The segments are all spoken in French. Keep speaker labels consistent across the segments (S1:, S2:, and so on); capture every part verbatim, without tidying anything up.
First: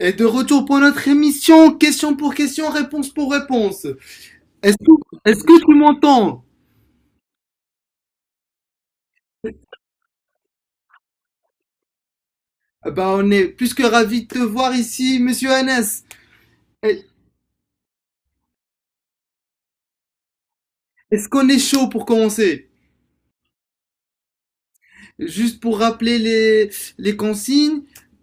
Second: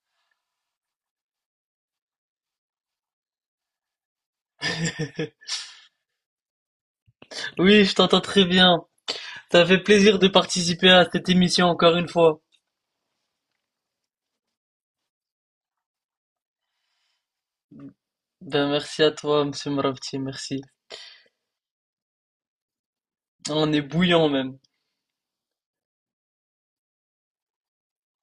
S1: Et de retour pour notre émission, question pour question, réponse pour réponse. Est-ce que, est-ce que tu m'entends?
S2: Oui, je t'entends très bien. Ça fait plaisir de participer à cette émission encore une fois.
S1: Bah on est plus que ravis de te voir ici, monsieur Hannes. Eh,
S2: Ben merci à toi, Monsieur Mravti, merci.
S1: Est-ce qu'on est chaud pour commencer?
S2: On est bouillant même.
S1: Juste pour rappeler les, les consignes,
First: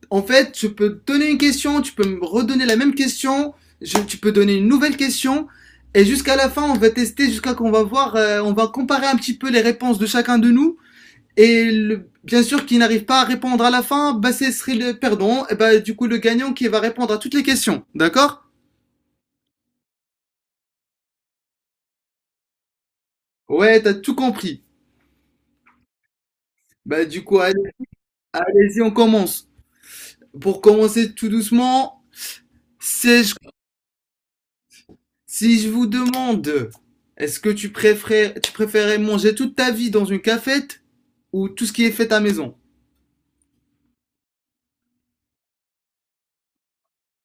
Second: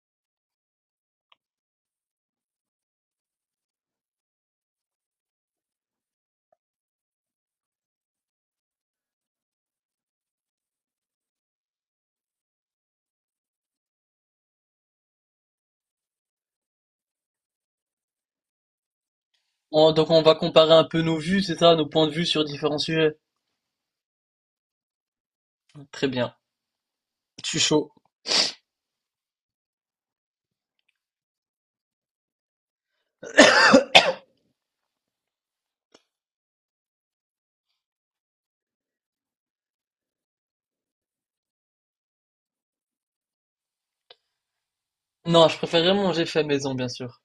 S1: en fait, je peux te donner une question, tu peux me redonner la même question, je- tu peux donner une nouvelle question, et jusqu'à la fin, on va tester, jusqu'à qu'on va voir, euh, on va comparer un petit peu les réponses de chacun de nous. Et le, bien sûr qui n'arrive pas à répondre à la fin, bah ce serait le perdant, et bah du coup le gagnant qui va répondre à toutes les questions, d'accord?
S2: On- donc on va comparer un peu nos vues, c'est ça, nos points de vue sur différents sujets.
S1: Ouais, t'as tout compris.
S2: Très bien.
S1: Bah du coup,
S2: Je suis
S1: allez,
S2: chaud.
S1: allez-y, on commence. Pour commencer tout doucement, si je, si je vous demande, est-ce que tu préférais, tu préférais manger toute ta vie dans une cafette ou tout ce qui est fait à maison?
S2: Non, je préférerais manger fait maison, bien sûr.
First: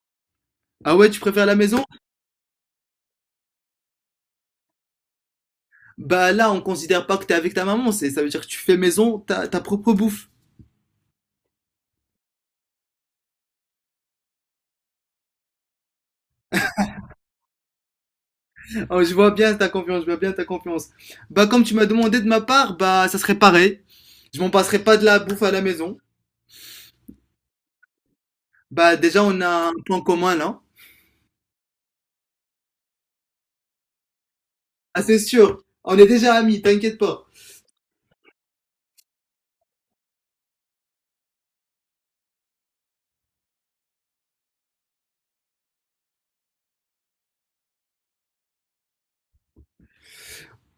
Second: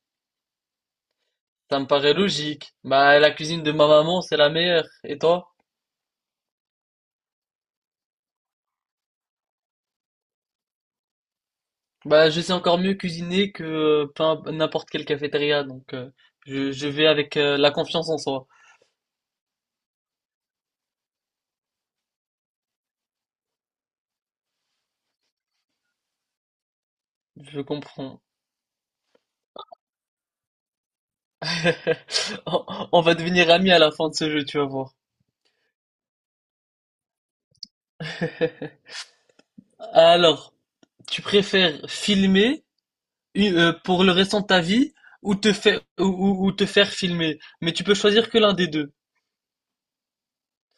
S1: Ah ouais, tu préfères la
S2: Ça
S1: maison?
S2: me paraît logique. Bah la cuisine de ma maman, c'est la meilleure. Et toi?
S1: Bah là, on considère pas que t'es avec ta maman, c'est ça veut dire que tu fais maison, ta, ta propre bouffe.
S2: Bah je sais encore mieux cuisiner que euh, peu imp- n'importe quelle cafétéria, donc euh, je, je vais avec euh, la confiance en soi.
S1: Oh, je vois bien ta confiance, je vois bien ta confiance. Bah, comme tu m'as demandé de ma part, bah, ça serait pareil. Je m'en passerai pas de la bouffe à la maison.
S2: Je comprends.
S1: Bah, déjà, on a un point commun, là.
S2: On on va devenir amis à la fin de ce jeu, tu vas voir.
S1: Ah, c'est sûr. On est déjà amis, t'inquiète pas.
S2: Alors, tu préfères filmer u- euh, pour le restant de ta vie ou te faire ou, ou- ou te faire filmer, mais tu peux choisir que l'un des deux.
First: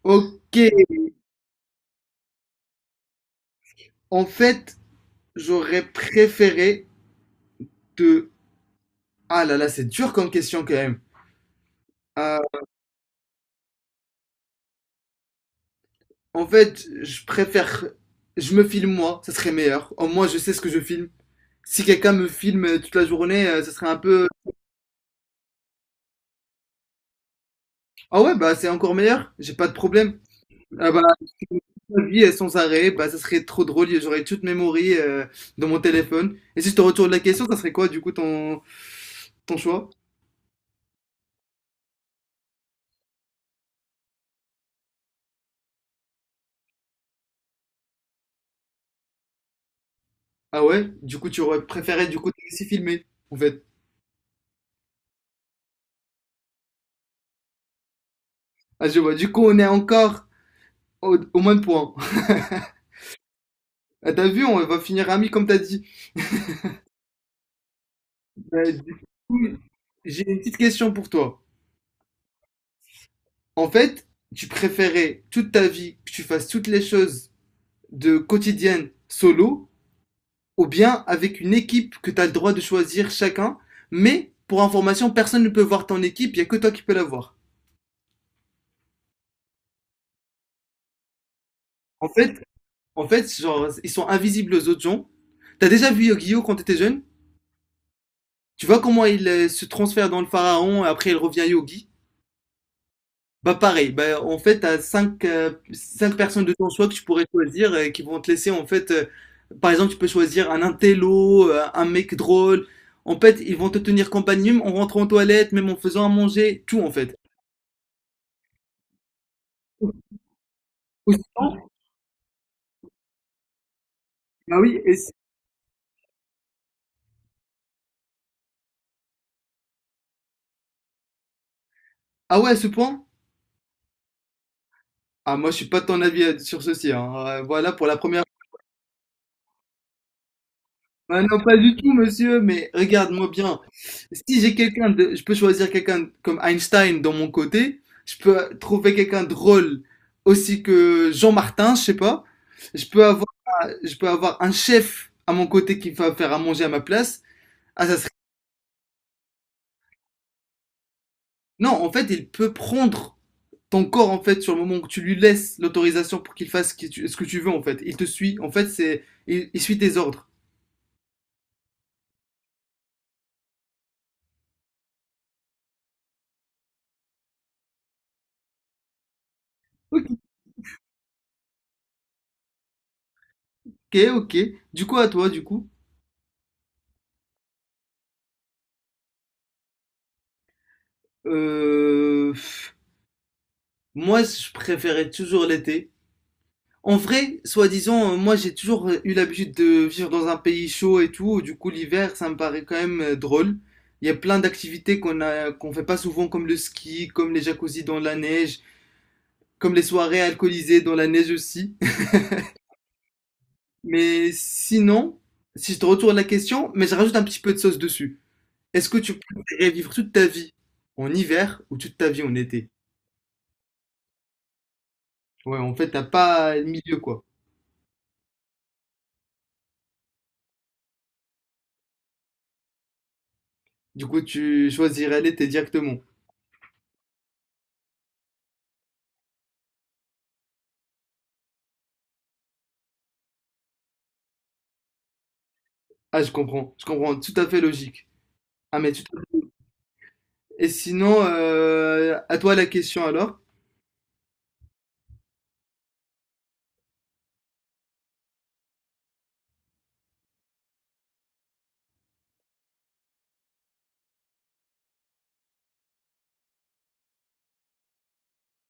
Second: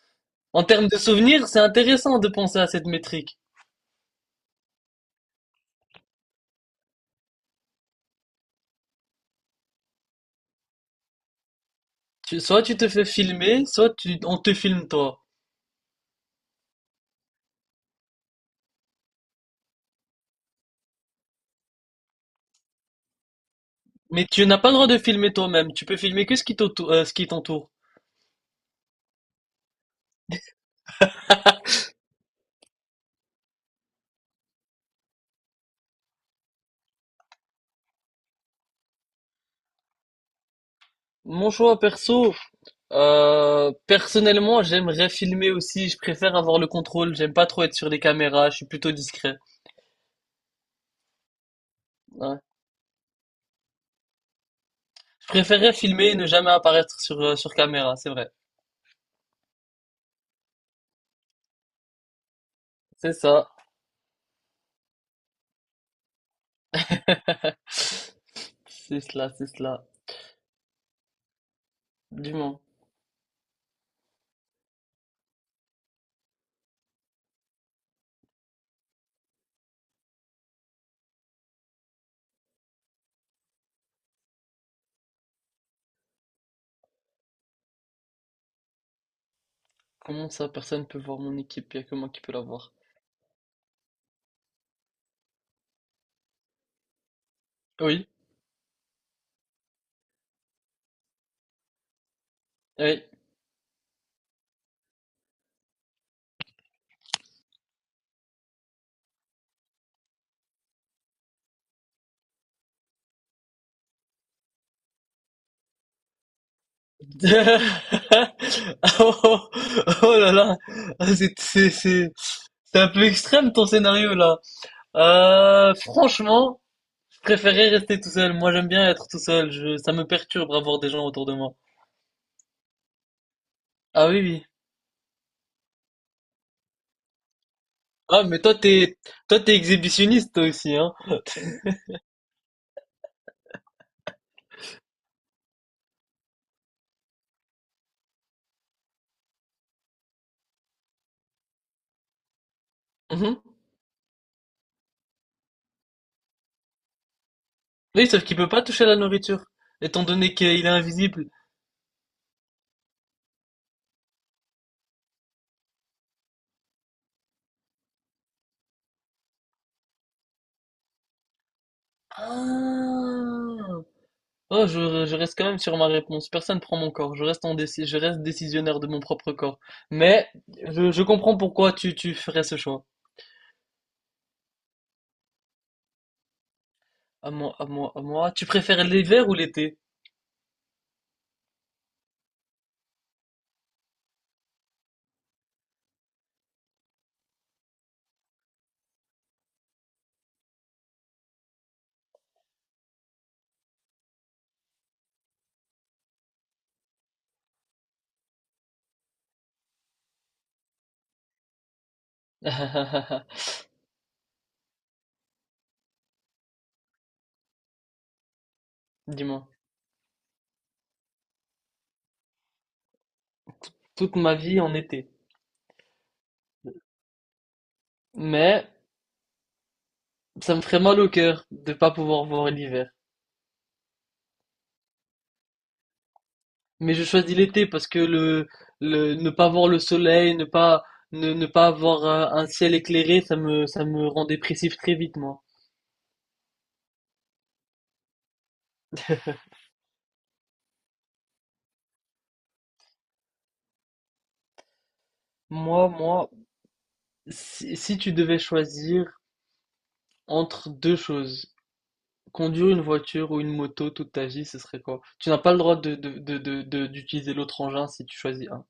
S1: Ok.
S2: En termes de souvenirs, c'est intéressant de penser à cette métrique.
S1: En fait, j'aurais préféré te... Ah là là, c'est dur comme question, quand même. Euh,
S2: Tu- soit tu te fais filmer, soit tu- on te filme toi.
S1: en fait, je préfère... Je me filme moi, ça serait meilleur. Au moins, je sais ce que je filme. Si quelqu'un me filme toute la journée, euh, ça serait un
S2: Mais
S1: peu...
S2: tu n'as pas le droit de filmer toi-même. Tu peux filmer que ce qui t'auto- euh, ce qui t'entoure.
S1: Ah ouais, bah, c'est encore meilleur. J'ai pas de problème. Ah bah, ma vie euh, sans arrêt, bah, ça serait trop drôle. J'aurais toute memory euh, dans mon téléphone. Et si je te retourne la question, ça serait quoi, du coup, ton, ton choix?
S2: Mon choix perso, Euh, personnellement, j'aimerais filmer aussi. Je préfère avoir le contrôle. J'aime pas trop être sur les caméras. Je suis plutôt discret.
S1: Ah ouais? Du coup, tu aurais préféré, du coup,
S2: Ouais.
S1: te laisser filmer, en fait.
S2: Je préférerais filmer et ne jamais apparaître sur, euh, sur caméra. C'est vrai.
S1: Ah, je vois. Du coup, on est encore au, au moins de points.
S2: C'est ça.
S1: Ah, t'as vu, on va finir amis, comme t'as dit. Euh, du
S2: C'est cela, c'est
S1: coup,
S2: cela.
S1: j'ai une petite question pour toi.
S2: Dis-moi,
S1: En fait, tu préférais toute ta vie que tu fasses toutes les choses de quotidienne solo ou bien avec une équipe que tu as le droit de choisir chacun, mais pour information, personne ne peut voir ton équipe, il n'y a que toi qui peux la voir.
S2: comment ça, personne peut voir mon équipe? Il n'y a que moi
S1: En
S2: qui peux
S1: fait,
S2: la voir.
S1: en fait, genre, ils sont invisibles aux autres gens. T'as déjà vu Yogi-Yo quand t'étais jeune?
S2: Oui,
S1: Tu vois comment il euh, se transfère dans le pharaon et après il revient Yogi.
S2: oui.
S1: Bah pareil, bah, en fait, t'as cinq, euh, cinq personnes de ton choix que tu pourrais choisir et qui vont te laisser en fait... euh, par exemple, tu peux choisir un intello, euh, un mec drôle. En fait, ils vont te tenir compagnie même en rentrant en toilette, même en faisant à manger, tout en fait.
S2: Oh, oh là là, Ah,
S1: Ou
S2: c'est
S1: sinon.
S2: c'est- c'est- c'est un peu extrême ton scénario là.
S1: Ah oui, et c'est-
S2: Euh, franchement, je préférais rester tout seul. Moi, j'aime bien être tout seul. Je, ça me perturbe avoir des gens autour de moi.
S1: Ah ouais, à ce point?
S2: Ah oui, oui.
S1: Ah, moi, je suis pas de ton avis euh, sur ceci, hein. Euh, Voilà, pour la
S2: Ah,
S1: première.
S2: mais toi, t'es, toi, t'es exhibitionniste, toi aussi, hein.
S1: Ah non, pas du tout, monsieur, mais regarde-moi bien. Si j'ai quelqu'un de... Je peux choisir quelqu'un comme Einstein dans mon côté. Je peux trouver quelqu'un de drôle aussi que Jean Martin, je sais pas. Je peux avoir,
S2: Mhm.
S1: je peux avoir un chef à mon côté qui va faire à manger à ma place. Ah, ça
S2: Oui,
S1: serait...
S2: sauf qu'il peut pas toucher à la nourriture, étant donné qu'il est invisible.
S1: Non, en fait, il peut prendre ton corps, en fait, sur le moment où tu lui laisses l'autorisation pour qu'il fasse ce que tu- ce que tu veux, en fait, il te suit. En fait, c'est, il, il suit tes ordres.
S2: Ah. Oh, je, je reste quand même sur ma réponse. Personne prend mon corps. Je reste en déci- je reste décisionnaire de mon propre corps. Mais je, je comprends pourquoi tu, tu ferais ce choix.
S1: Ok, ok. Du coup, à toi, du coup.
S2: À moi, à moi, à moi. Tu préfères l'hiver ou l'été?
S1: Euh, pff, moi, je préférais toujours l'été. En vrai, soi-disant, euh, moi, j'ai toujours eu l'habitude de vivre dans un pays chaud et tout. Du coup, l'hiver, ça me paraît quand même euh, drôle. Il y a plein d'activités qu'on a, qu'on fait pas souvent, comme le ski, comme les jacuzzis dans la neige, comme les soirées alcoolisées dans la neige aussi. Mais sinon, si je te retourne la question, mais je rajoute un petit peu de sauce dessus. Est-ce que tu
S2: Dis-moi.
S1: préférerais vivre toute ta vie en hiver ou toute ta vie en été?
S2: Toute ma vie en été.
S1: Ouais, en fait, t'as pas le milieu, quoi.
S2: Mais ça me ferait mal au cœur de pas pouvoir voir l'hiver.
S1: Du coup, tu choisirais l'été directement.
S2: Mais je choisis l'été parce que le, le ne pas voir le soleil, ne pas ne, ne pas avoir un, un ciel éclairé, ça me ça me rend dépressif très vite moi.
S1: Ah, je comprends. Je comprends. Tout à fait logique. Ah, mais tout à fait- Et sinon, euh, à toi la question alors?
S2: Moi moi si, si tu devais choisir entre deux choses, conduire une voiture ou une moto toute ta vie, ce serait quoi? Tu n'as pas le droit de de de de- de- d'utiliser l'autre engin si tu choisis un.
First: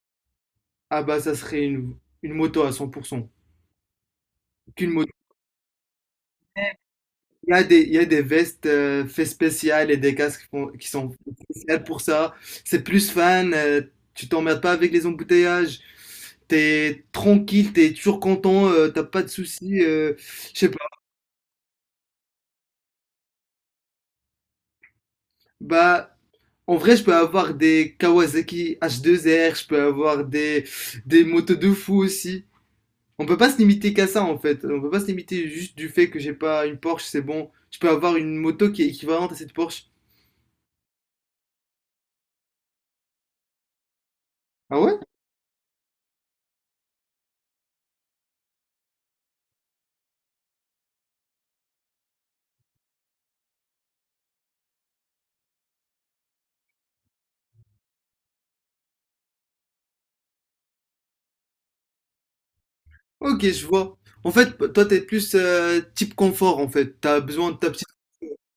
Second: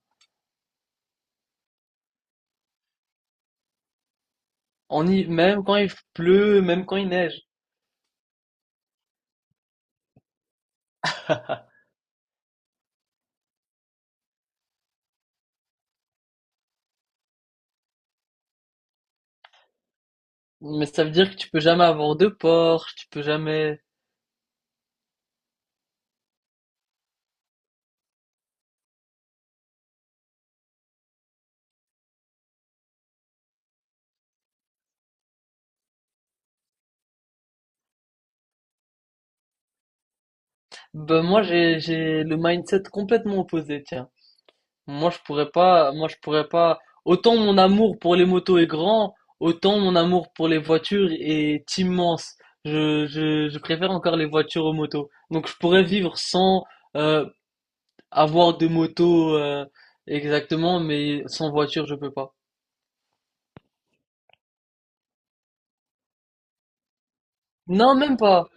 S1: Ah bah, ça serait une, une moto à cent pour cent. Qu'une
S2: En
S1: moto.
S2: hi- même quand il pleut, même quand il neige.
S1: Il y a des, il y a des vestes euh, fait spéciales et des casques qui font- qui sont spéciales pour ça. C'est plus fan, euh, tu t'emmerdes pas avec les embouteillages. T'es tranquille, t'es toujours content, euh, t'as pas de soucis. euh, je sais pas.
S2: Mais ça veut dire que tu peux jamais avoir de Porsche, tu peux jamais.
S1: Bah, en vrai, je peux avoir des Kawasaki H deux R, je peux avoir des, des motos de fou aussi. On peut pas se limiter qu'à ça en fait. On peut pas se limiter juste du fait que j'ai pas une Porsche, c'est bon. Je peux avoir une moto qui est équivalente à cette Porsche.
S2: Ben moi j'ai j'ai le mindset complètement opposé, tiens.
S1: Ah ouais?
S2: Moi je pourrais pas, moi je pourrais pas. Autant mon amour pour les motos est grand, autant mon amour pour les voitures est immense. Je je je préfère encore les voitures aux motos. Donc je pourrais vivre sans euh, avoir de moto euh, exactement, mais sans voiture je peux pas.
S1: Ok, je vois. En fait, toi, t'es plus euh, type confort, en fait. T'as besoin de ta petite...
S2: Non, même pas.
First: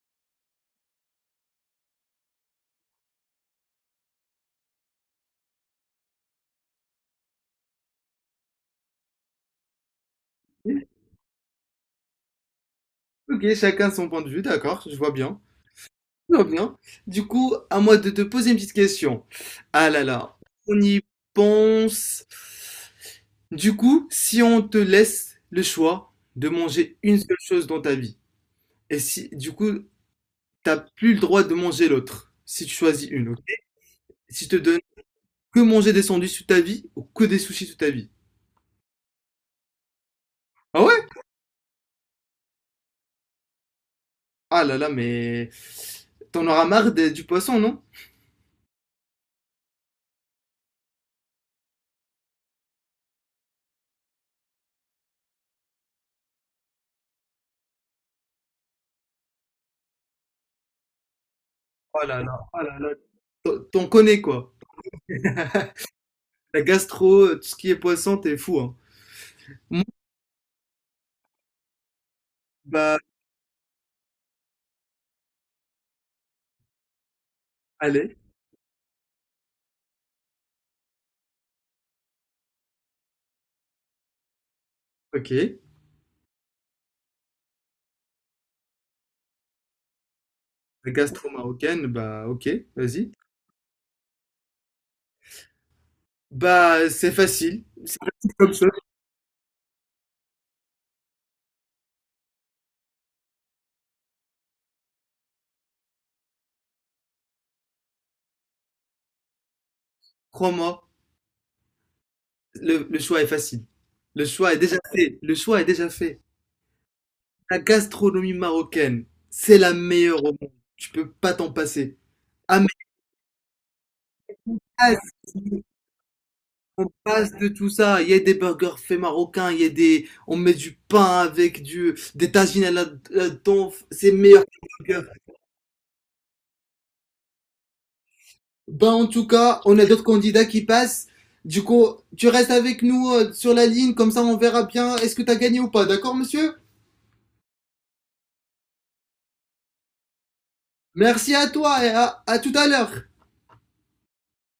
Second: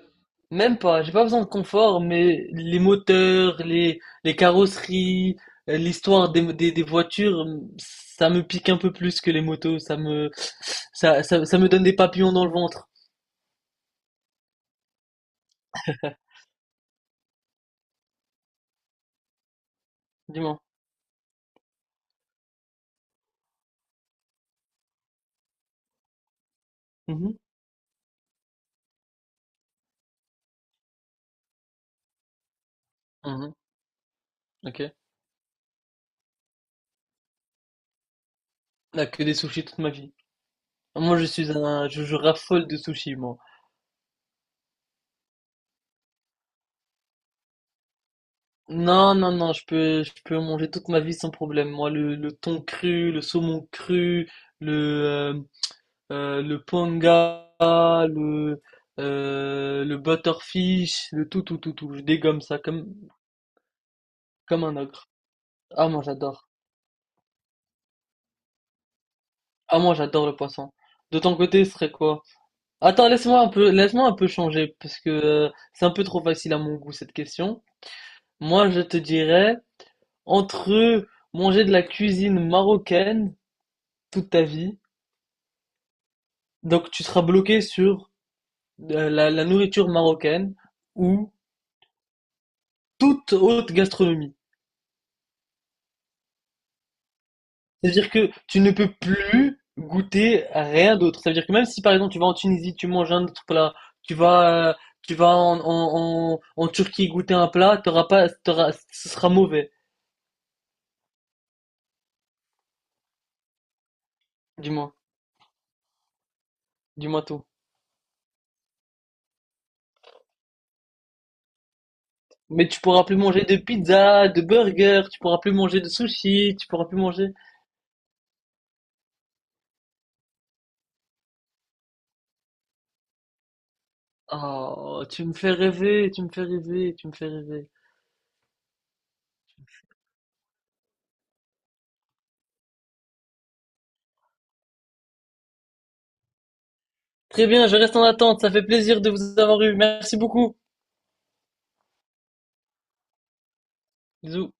S2: Même pas, j'ai pas besoin de confort, mais les moteurs, les, les carrosseries, euh, l'histoire des, des, des voitures, ça me pique un peu plus que les motos, ça me,
S1: vie.
S2: ça, ça, ça me donne des papillons dans le ventre,
S1: Ok, chacun son point de vue, d'accord, je vois bien. Je vois bien. Du coup, à moi de te poser une petite question. Ah là là,
S2: dis-moi.
S1: on y pense. Du coup, si on te laisse le choix de manger une
S2: Mhm.
S1: seule chose dans ta vie, et si, du coup, t'as plus le droit de manger l'autre, si tu choisis une, ok?
S2: Mhm,
S1: Si je te donne
S2: ok.
S1: que manger des sandwichs toute ta vie, ou que des sushis toute ta vie.
S2: Ah, que des sushis toute ma vie.
S1: Ah ouais?
S2: Moi, je suis un, je, je raffole de sushis, moi.
S1: Ah là là, mais t'en auras marre des- du poisson, non?
S2: Non, non, non, je peux, je peux manger toute ma vie sans problème. Moi, le, le thon cru, le saumon cru, le, euh, euh, le panga, le, euh, le butterfish, le tout, tout, tout, tout. Je
S1: Oh là là,
S2: dégomme ça
S1: oh là
S2: comme,
S1: là, t'en t'en connais quoi.
S2: comme un ogre. Ah, moi j'adore.
S1: La gastro, euh, tout ce qui est poisson, t'es fou, hein.
S2: Ah,
S1: Moi,
S2: moi j'adore le poisson. De ton côté, ce serait quoi?
S1: bah,
S2: Attends, laisse-moi un peu, laisse-moi un peu changer, parce que euh, c'est un peu trop facile à mon goût cette question.
S1: allez,
S2: Moi, je te dirais, entre manger de la cuisine marocaine toute ta vie,
S1: ok.
S2: donc tu seras bloqué sur euh, la, la nourriture marocaine
S1: La gastro
S2: ou
S1: marocaine, bah, ok, vas-y.
S2: toute haute gastronomie.
S1: Bah, c'est facile. C'est
S2: C'est-à-dire que
S1: facile comme
S2: tu
S1: ça.
S2: ne peux plus goûter à rien d'autre. Ça veut dire que même si par exemple tu vas en Tunisie, tu manges un autre plat, tu vas, euh, tu vas en, en, en, en Turquie goûter un plat, t'auras pas, t'auras- ce sera mauvais,
S1: Crois-moi, le, le choix est facile. Le choix est
S2: du
S1: déjà
S2: moins,
S1: fait. Le choix est déjà fait.
S2: du moins tout.
S1: La gastronomie marocaine, c'est la meilleure au monde. Tu peux pas t'en passer. Ah,
S2: Mais tu pourras plus manger de pizza, de
S1: mais
S2: burger, tu pourras plus manger de sushi, tu pourras
S1: on
S2: plus manger.
S1: passe de tout ça. Il y a des burgers faits marocains, il y a des, on met du pain avec du, des tagines à là-dedans. C'est meilleur que les
S2: Oh,
S1: burgers.
S2: tu me fais rêver, tu me fais rêver, tu me fais rêver.
S1: Ben, en tout cas, on a d'autres candidats qui passent. Du coup, tu restes avec nous euh, sur la ligne, comme ça on verra bien est-ce que t'as gagné ou pas. D'accord, monsieur?
S2: Très bien, je reste en attente, ça fait plaisir de vous avoir eu. Merci beaucoup.
S1: Merci à toi et à à tout à l'heure.
S2: Bisous.